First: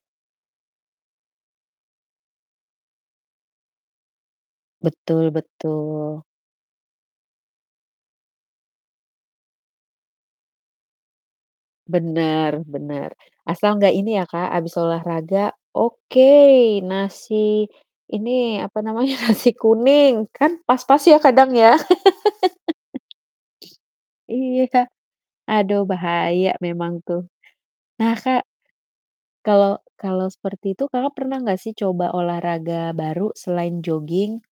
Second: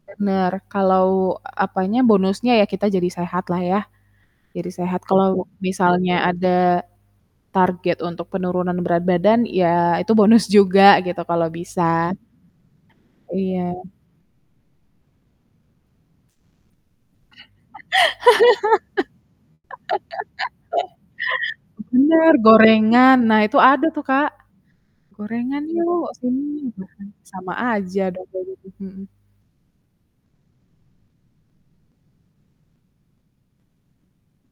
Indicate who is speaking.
Speaker 1: Bener, kalau apanya, bonusnya ya kita jadi sehatlah ya. Jadi sehat,
Speaker 2: Betul
Speaker 1: kalau misalnya
Speaker 2: betul.
Speaker 1: ada target untuk penurunan berat badan, ya itu bonus juga gitu kalau bisa.
Speaker 2: Bener bener. Asal
Speaker 1: Iya.
Speaker 2: nggak ini ya Kak, habis olahraga oke, nasi ini, apa namanya nasi kuning, kan pas-pas ya kadang ya?
Speaker 1: Bener, gorengan. Nah, itu ada tuh Kak,
Speaker 2: Iya.
Speaker 1: "Gorengan
Speaker 2: Aduh
Speaker 1: yuk
Speaker 2: bahaya
Speaker 1: sini," gitu,
Speaker 2: memang tuh.
Speaker 1: sama aja
Speaker 2: Nah
Speaker 1: dong
Speaker 2: Kak,
Speaker 1: kalau gitu, mhm.
Speaker 2: kalau kalau seperti itu Kakak, pernah enggak sih coba olahraga baru selain jogging?